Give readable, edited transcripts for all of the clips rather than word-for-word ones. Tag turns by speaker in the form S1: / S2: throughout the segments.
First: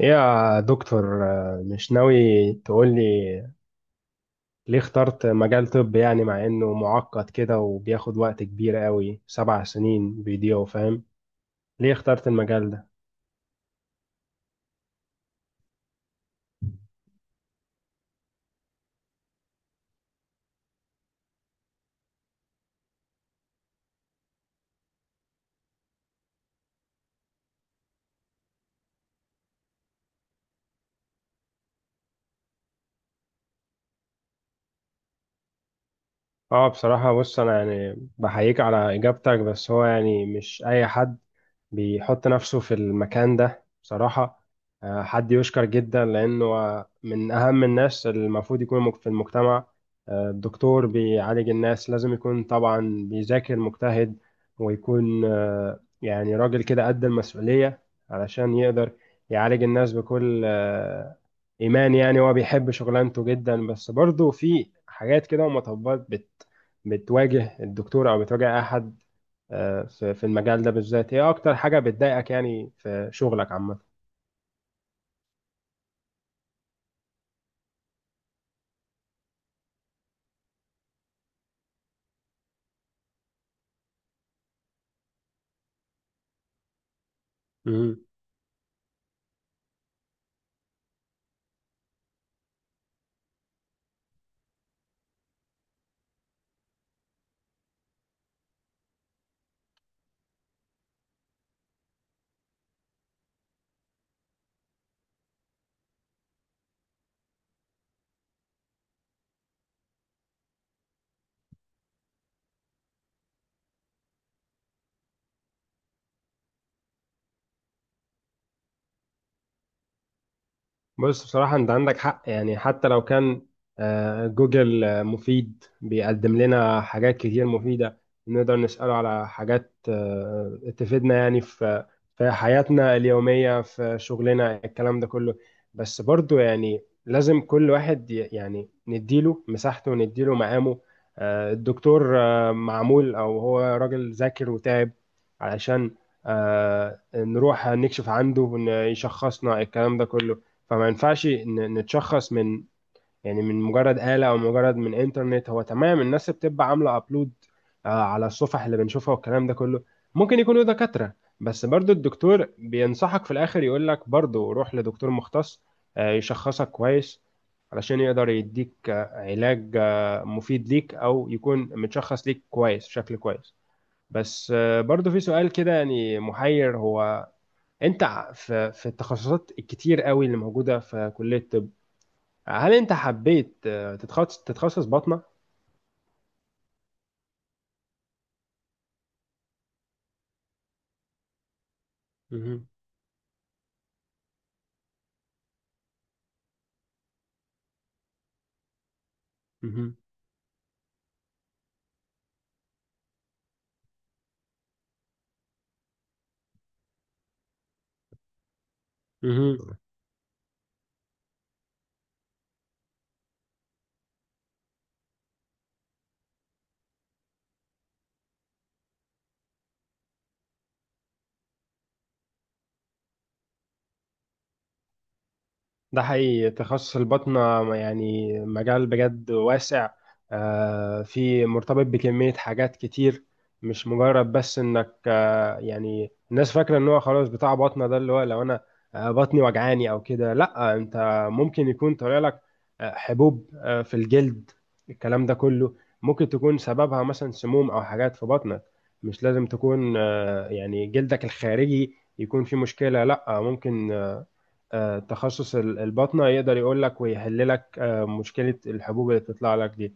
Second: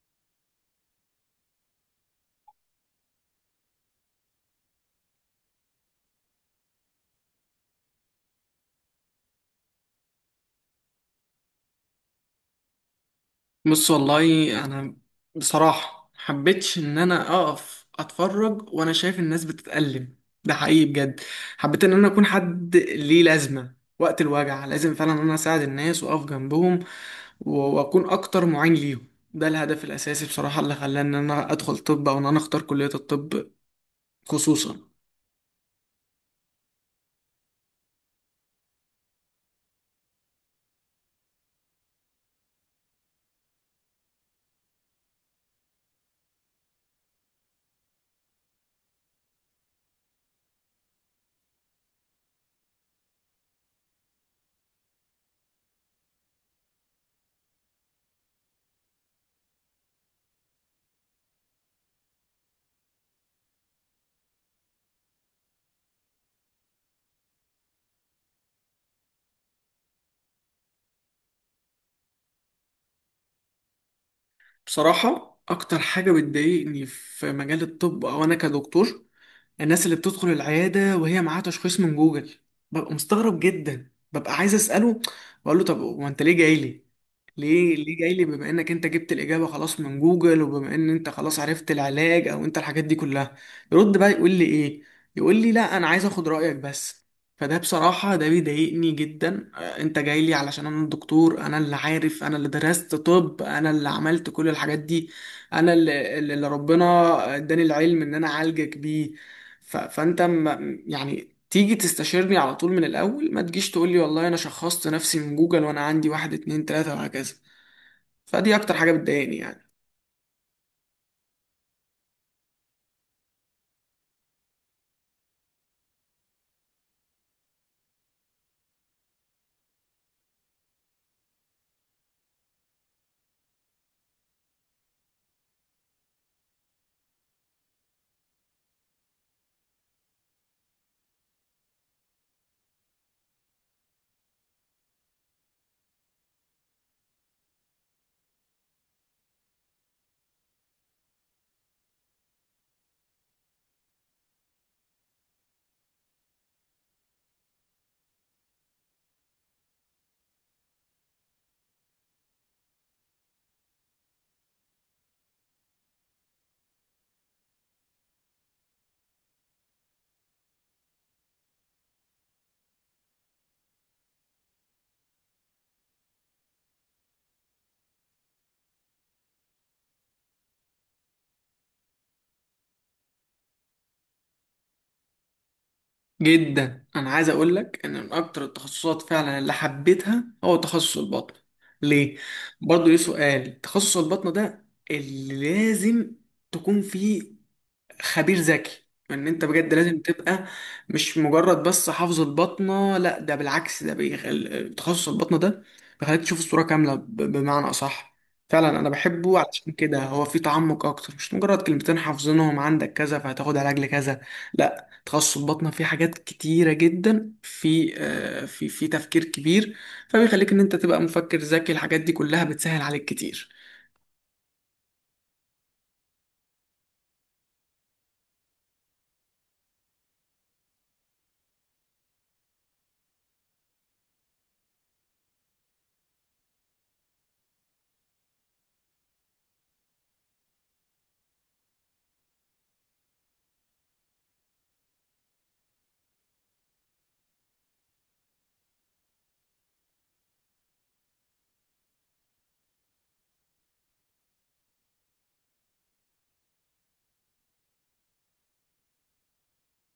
S1: إيه يا دكتور، مش ناوي تقولي ليه اخترت مجال طب؟ يعني مع انه معقد كده وبياخد وقت كبير قوي، 7 سنين بيضيعوا، فاهم؟ ليه اخترت المجال ده؟
S2: بص، والله انا بصراحه محبتش ان انا اقف اتفرج وانا شايف الناس بتتألم. ده حقيقي بجد. حبيت ان انا اكون حد ليه لازمه وقت الوجع، لازم فعلا ان انا اساعد الناس واقف جنبهم و- واكون اكتر معين ليهم. ده الهدف الاساسي بصراحه اللي خلاني ان انا ادخل طب او ان انا اختار كليه الطب خصوصا.
S1: اه، بصراحة بص، أنا يعني بحييك على إجابتك، بس هو يعني مش أي حد بيحط نفسه في المكان ده بصراحة. حد يشكر جدا لأنه من أهم الناس اللي المفروض يكونوا في المجتمع. الدكتور بيعالج الناس لازم يكون طبعا بيذاكر مجتهد، ويكون يعني راجل كده قد المسؤولية، علشان يقدر يعالج الناس بكل إيمان. يعني هو بيحب شغلانته جدا، بس برضه في حاجات كده ومطبات بتواجه الدكتور او بتواجه احد. في المجال ده بالذات، ايه اكتر حاجة بتضايقك يعني في شغلك
S2: بصراحه اكتر حاجه بتضايقني في مجال الطب او انا كدكتور، الناس اللي بتدخل العيادة وهي معاها تشخيص من جوجل. ببقى مستغرب جدا، ببقى عايز أسأله، بقول له طب هو أنت ليه جاي لي؟ ليه
S1: عامة؟
S2: ليه جاي لي بما إنك أنت جبت الإجابة خلاص من جوجل وبما إن أنت خلاص عرفت العلاج أو أنت الحاجات دي كلها؟ يرد بقى يقول لي إيه؟ يقول لي لا، أنا عايز أخد رأيك بس. فده بصراحة ده بيضايقني جدا. أنت جاي لي علشان أنا الدكتور، أنا اللي عارف، أنا اللي درست طب، أنا اللي عملت كل الحاجات دي، أنا اللي ربنا اداني العلم إن أنا أعالجك بيه. فانت يعني تيجي تستشيرني على طول من الاول، ما تجيش تقول لي والله انا شخصت نفسي من جوجل وانا عندي واحد اتنين تلاتة وهكذا. فدي اكتر حاجة بتضايقني يعني.
S1: بص، بصراحة أنت عندك حق، يعني حتى لو كان جوجل مفيد، بيقدم لنا حاجات كتير مفيدة، نقدر نسأله على حاجات تفيدنا يعني في حياتنا اليومية، في شغلنا، الكلام ده كله. بس برضو يعني لازم كل واحد يعني نديله مساحته ونديله مقامه. الدكتور معمول، أو هو راجل ذاكر وتعب، علشان نروح نكشف عنده يشخصنا الكلام ده كله. فما ينفعش نتشخص من، يعني من مجرد آلة او مجرد من انترنت. هو تمام، الناس بتبقى عاملة ابلود على الصفح اللي بنشوفها والكلام ده كله، ممكن يكونوا دكاترة، بس برضو الدكتور بينصحك في الاخر يقول لك برضو روح لدكتور مختص، يشخصك كويس علشان يقدر يديك علاج مفيد ليك، او يكون متشخص ليك كويس بشكل كويس. بس برضو في سؤال كده يعني محير، هو انت في التخصصات الكتير قوي اللي موجوده في كليه الطب، هل انت حبيت تتخصص باطنه؟
S2: جدا انا عايز اقول لك ان من اكتر التخصصات فعلا اللي حبيتها هو تخصص البطن. ليه؟
S1: مهم.
S2: برضه ليه سؤال تخصص البطن ده؟ اللي لازم تكون فيه خبير ذكي، ان انت بجد
S1: مهم.
S2: لازم تبقى مش مجرد بس حافظ البطنه. لا، ده بالعكس، ده تخصص البطنه ده بيخليك تشوف الصوره كامله، بمعنى اصح. فعلا انا بحبه، علشان
S1: مهم.
S2: كده هو في تعمق اكتر مش مجرد كلمتين حافظينهم عندك كذا فهتاخد علاج لكذا. لا، تخصص البطنه فيه حاجات كتيره جدا، في في تفكير كبير. فبيخليك ان انت تبقى مفكر ذكي، الحاجات دي كلها بتسهل عليك كتير.
S1: ده حقيقي، تخصص الباطنة يعني مجال بجد واسع، في مرتبط بكمية حاجات كتير. مش مجرد بس انك يعني الناس فاكرة ان هو خلاص بتاع باطنة ده، اللي هو لو انا بطني وجعاني او كده، لا، انت ممكن يكون طالع لك حبوب في الجلد، الكلام ده كله ممكن تكون سببها مثلا سموم او حاجات في بطنك. مش لازم تكون يعني جلدك الخارجي يكون فيه مشكلة، لا، ممكن تخصص الباطنة يقدر يقول لك ويحل لك مشكلة الحبوب اللي بتطلع لك دي.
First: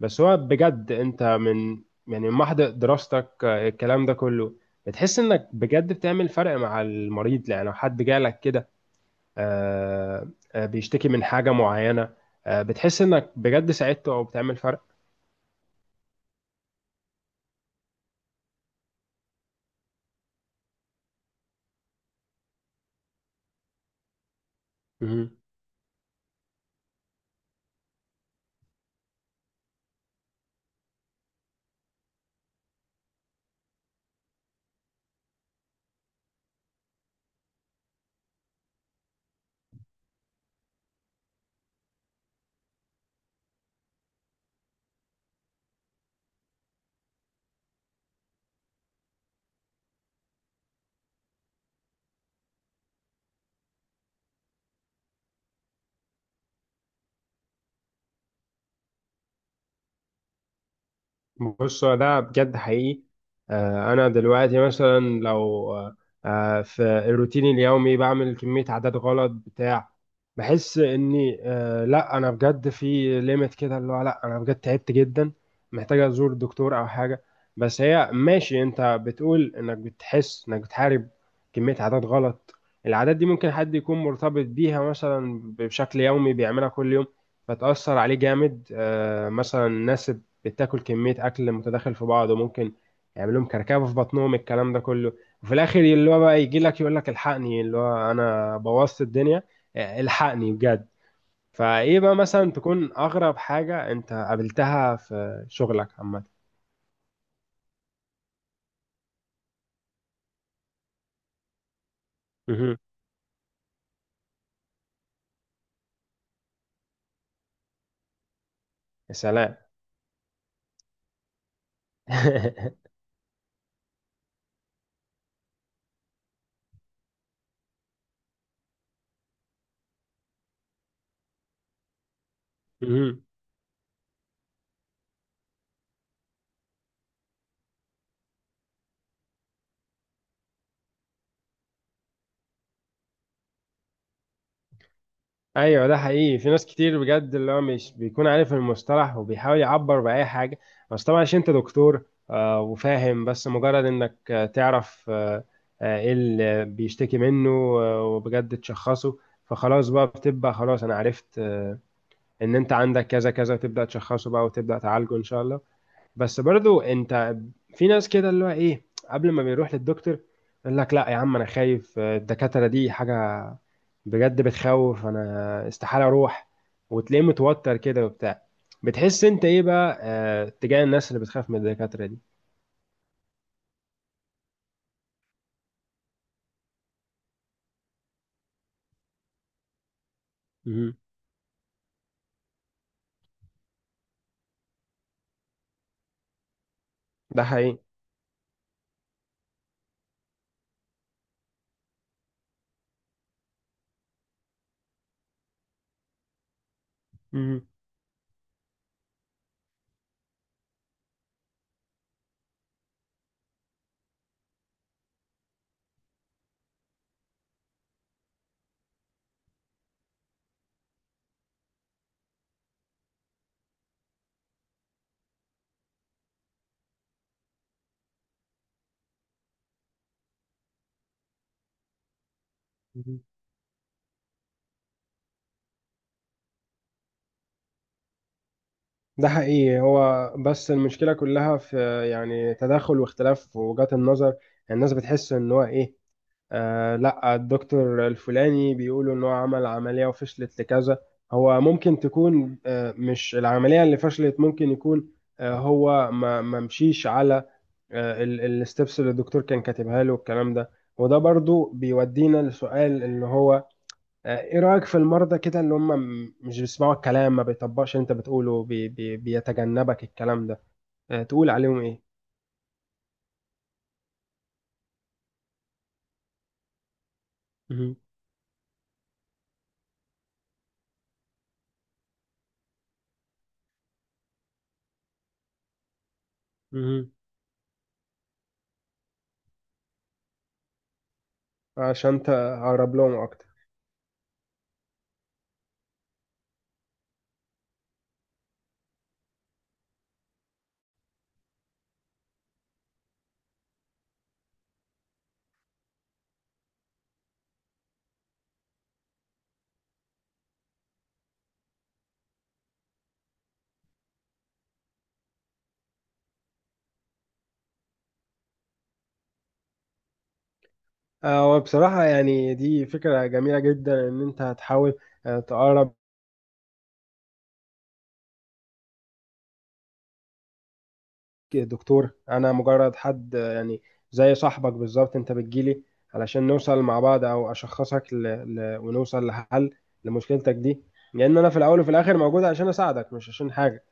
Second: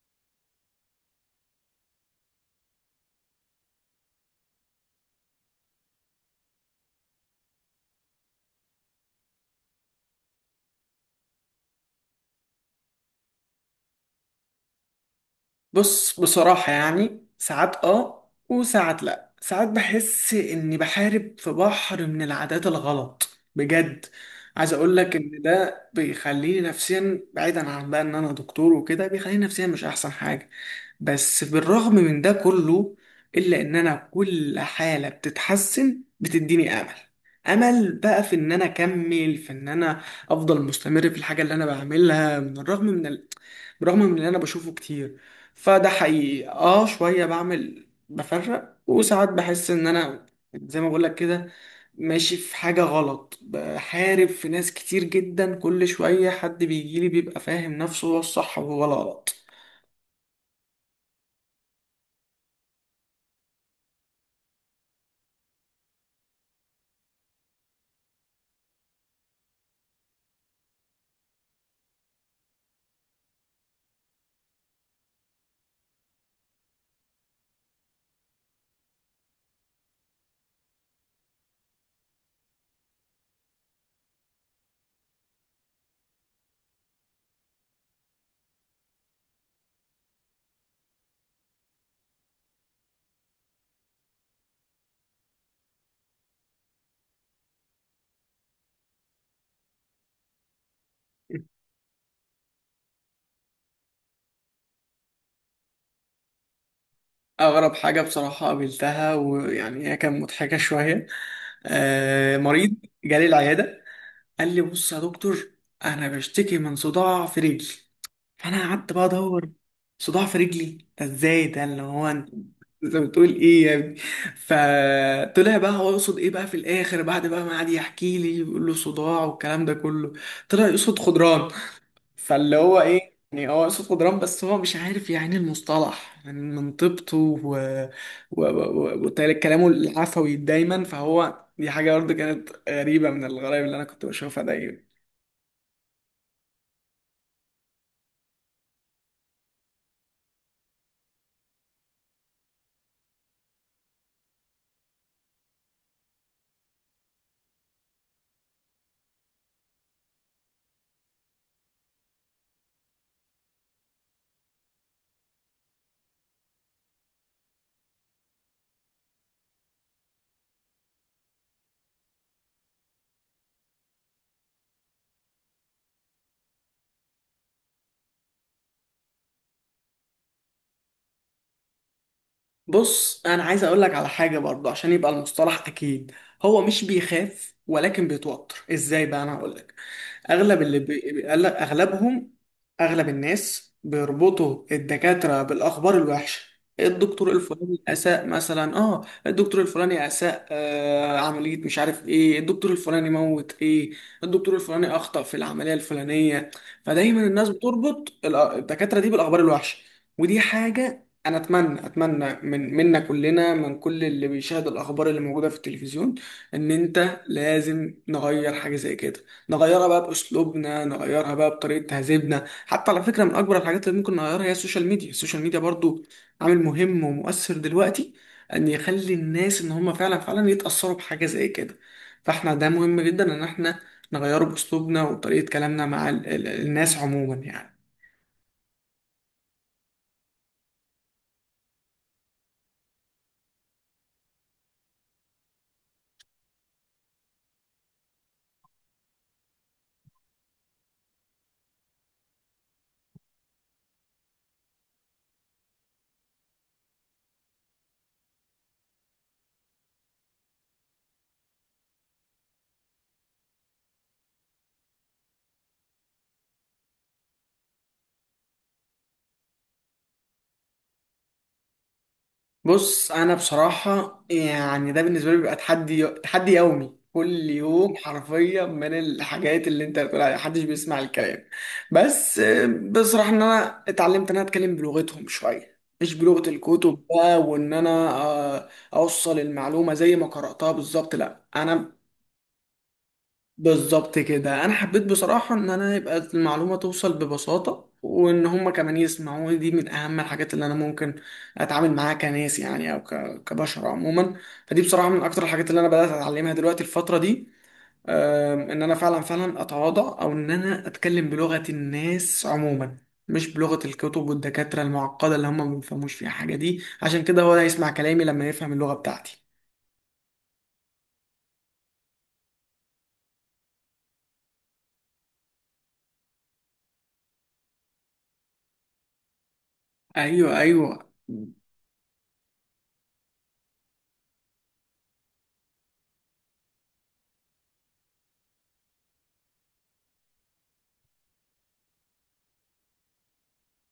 S1: بس هو بجد انت من يعني من محض دراستك الكلام ده كله، بتحس انك بجد بتعمل فرق مع المريض؟ يعني لو حد جالك كده بيشتكي من حاجة معينة، بتحس انك بجد ساعدته او بتعمل
S2: بص، بصراحة يعني ساعات اه وساعات لا، ساعات بحس اني بحارب في بحر من العادات الغلط. بجد، عايز اقول لك
S1: فرق؟
S2: ان ده بيخليني نفسيا بعيدا عن بقى ان انا دكتور وكده، بيخليني نفسيا مش احسن حاجة. بس بالرغم من ده كله، الا ان انا كل حالة بتتحسن بتديني امل. امل بقى في ان انا اكمل، في ان انا افضل مستمر في الحاجة اللي انا بعملها، من الرغم من بالرغم من اللي انا بشوفه كتير. فده حقيقي اه شوية بعمل بفرق، وساعات بحس ان انا زي ما بقولك كده ماشي في حاجة غلط، بحارب في ناس كتير جدا، كل شوية حد بيجيلي بيبقى فاهم نفسه هو الصح وهو الغلط.
S1: بص هو ده بجد حقيقي، انا دلوقتي مثلا لو آه، في الروتين اليومي بعمل كمية عادات غلط بتاع بحس اني لا، انا بجد في ليميت كده، اللي هو لا، انا بجد تعبت جدا، محتاج ازور دكتور او حاجة. بس هي ماشي، انت بتقول انك بتحس انك بتحارب كمية عادات غلط، العادات دي ممكن حد يكون مرتبط بيها مثلا بشكل يومي، بيعملها كل يوم، فتأثر عليه جامد. مثلا الناس بتاكل كميه اكل متداخل في بعض، وممكن يعمل لهم كركبه في بطنهم، الكلام ده كله، وفي الاخر اللي هو بقى يجي لك يقول لك الحقني، اللي هو انا بوظت الدنيا، الحقني بجد. فايه بقى مثلا تكون اغرب حاجه انت قابلتها في شغلك عامه؟
S2: أغرب حاجة بصراحة قابلتها، ويعني هي كانت مضحكة شوية. مريض
S1: مهم.
S2: جالي العيادة، قال لي بص يا دكتور، انا بشتكي من صداع في رجلي. فانا قعدت بقى
S1: يا
S2: ادور،
S1: سلام.
S2: صداع في رجلي ده ازاي؟ ده اللي هو انت بتقول ايه يا ابني؟ فطلع بقى هو يقصد ايه بقى في الاخر، بعد بقى ما قعد يحكي لي يقول له صداع والكلام ده كله، طلع يقصد خضران. فاللي هو ايه يعني، هو صوت جدران بس هو مش عارف يعني المصطلح يعني من طيبته و... و... و... وكلامه العفوي دايما، فهو دي حاجة برضه كانت غريبة من الغرائب اللي أنا كنت بشوفها دايما.
S1: ايوه ده حقيقي، في ناس كتير بجد اللي هو مش بيكون عارف المصطلح وبيحاول يعبر باي حاجه، بس طبعا عشان انت دكتور وفاهم، بس مجرد انك تعرف ايه اللي بيشتكي منه وبجد تشخصه، فخلاص بقى، بتبقى خلاص انا عرفت ان انت عندك كذا كذا، تبدا تشخصه بقى وتبدا تعالجه ان شاء الله. بس برضو انت في ناس كده اللي هو ايه، قبل ما بيروح للدكتور يقول لك لا يا عم انا خايف، الدكاترة دي حاجة بجد بتخوف، انا استحالة اروح. وتلاقيه متوتر كده وبتاع، بتحس انت ايه بقى تجاه الناس اللي بتخاف من الدكاترة دي؟
S2: بص انا عايز اقول لك على حاجه برضه عشان يبقى المصطلح اكيد، هو مش بيخاف ولكن بيتوتر. ازاي بقى؟ انا هقول لك. اغلب
S1: مهم.
S2: اغلبهم، اغلب الناس بيربطوا الدكاتره بالاخبار الوحشه. الدكتور
S1: ده حقيقي.
S2: الفلاني اساء مثلا، اه الدكتور الفلاني اساء عمليه، مش عارف ايه، الدكتور الفلاني موت ايه، الدكتور الفلاني اخطا في العمليه الفلانيه. فدايما الناس
S1: مهم.
S2: بتربط الدكاتره دي بالاخبار الوحشه. ودي حاجه، انا اتمنى اتمنى من منا كلنا، من كل اللي بيشاهد الاخبار اللي موجوده في التلفزيون، ان انت لازم نغير حاجه زي كده. نغيرها بقى باسلوبنا، نغيرها بقى بطريقه تهذيبنا. حتى على فكره، من اكبر الحاجات اللي ممكن نغيرها هي السوشيال ميديا. السوشيال ميديا برضو عامل مهم ومؤثر دلوقتي، ان يخلي الناس ان هم فعلا فعلا يتاثروا بحاجه زي كده. فاحنا ده مهم
S1: مهم.
S2: جدا ان احنا نغيره باسلوبنا وطريقه كلامنا مع الناس عموما يعني.
S1: ده حقيقي. هو بس المشكلة كلها في يعني تداخل واختلاف في وجهات النظر، الناس بتحس ان هو ايه، لا، الدكتور الفلاني بيقولوا ان هو عمل عملية وفشلت لكذا. هو ممكن تكون مش العملية اللي فشلت، ممكن يكون هو ما مشيش على الستبس اللي الدكتور كان كاتبها له والكلام ده. وده برضو بيودينا لسؤال اللي هو ايه رأيك في المرضى كده اللي هم مش بيسمعوا الكلام، ما بيطبقش اللي انت بتقوله، بي بي بيتجنبك الكلام ده، تقول عليهم ايه؟
S2: بص انا بصراحه يعني ده بالنسبه لي بيبقى تحدي، تحدي يومي كل يوم
S1: مهم.
S2: حرفيا، من الحاجات اللي انت بتقول عليها محدش بيسمع الكلام. بس بصراحه ان انا اتعلمت ان انا اتكلم بلغتهم شويه، مش بلغه الكتب
S1: مهم.
S2: بقى، وان انا اوصل المعلومه زي ما قراتها بالظبط، لا انا
S1: عشان تقرب لهم اكتر.
S2: بالظبط كده، انا حبيت بصراحه ان انا يبقى المعلومه توصل ببساطه وان هم كمان يسمعوا. دي من اهم الحاجات اللي انا ممكن اتعامل معاها كناس يعني، او كبشر عموما. فدي بصراحه من اكتر الحاجات اللي انا بدات اتعلمها دلوقتي الفتره دي. ان انا فعلا فعلا اتواضع، او ان انا اتكلم بلغه الناس عموما، مش بلغه الكتب والدكاتره المعقده اللي هم ما بيفهموش فيها حاجه. دي عشان كده هو هيسمع كلامي لما يفهم اللغه بتاعتي.
S1: هو بصراحة يعني دي فكرة جميلة جدا إن أنت هتحاول تقرب.
S2: ايوه، ايوه.
S1: دكتور، أنا مجرد حد يعني زي صاحبك بالظبط، أنت بتجيلي علشان نوصل مع بعض، أو أشخصك ونوصل لحل لمشكلتك دي، لأن أنا في الأول وفي الآخر موجود عشان أساعدك مش عشان حاجة.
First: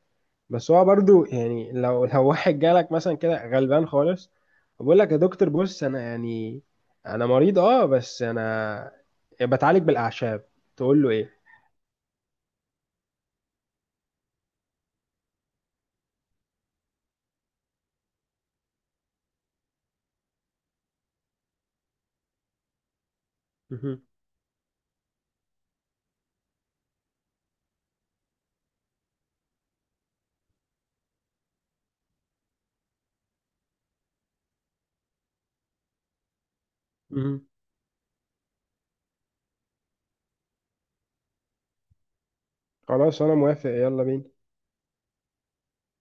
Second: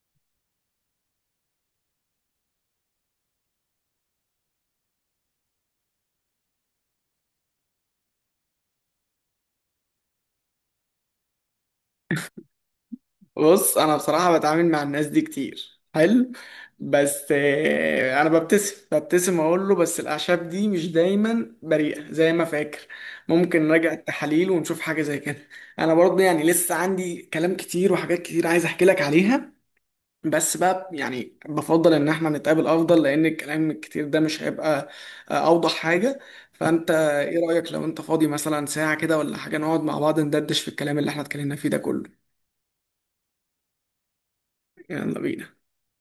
S1: بس هو برضو يعني لو لو واحد جالك مثلا كده غلبان خالص، وبقول لك يا دكتور بص أنا يعني، أنا مريض بس أنا بتعالج بالأعشاب، تقول له إيه؟
S2: بص انا بصراحه بتعامل مع الناس دي كتير حلو. بس انا ببتسم ببتسم اقول له بس الاعشاب دي مش دايما بريئه زي ما فاكر، ممكن نراجع التحاليل ونشوف حاجه زي كده. انا برضه يعني لسه عندي كلام كتير وحاجات كتير عايز احكي لك عليها، بس بقى يعني بفضل ان احنا نتقابل افضل، لان الكلام الكتير ده مش هيبقى اوضح حاجه. فانت ايه رايك لو انت فاضي مثلا ساعه كده ولا حاجه، نقعد مع بعض ندردش في الكلام اللي احنا اتكلمنا فيه ده كله؟
S1: خلاص انا موافق، يلا بينا.
S2: يلا بينا.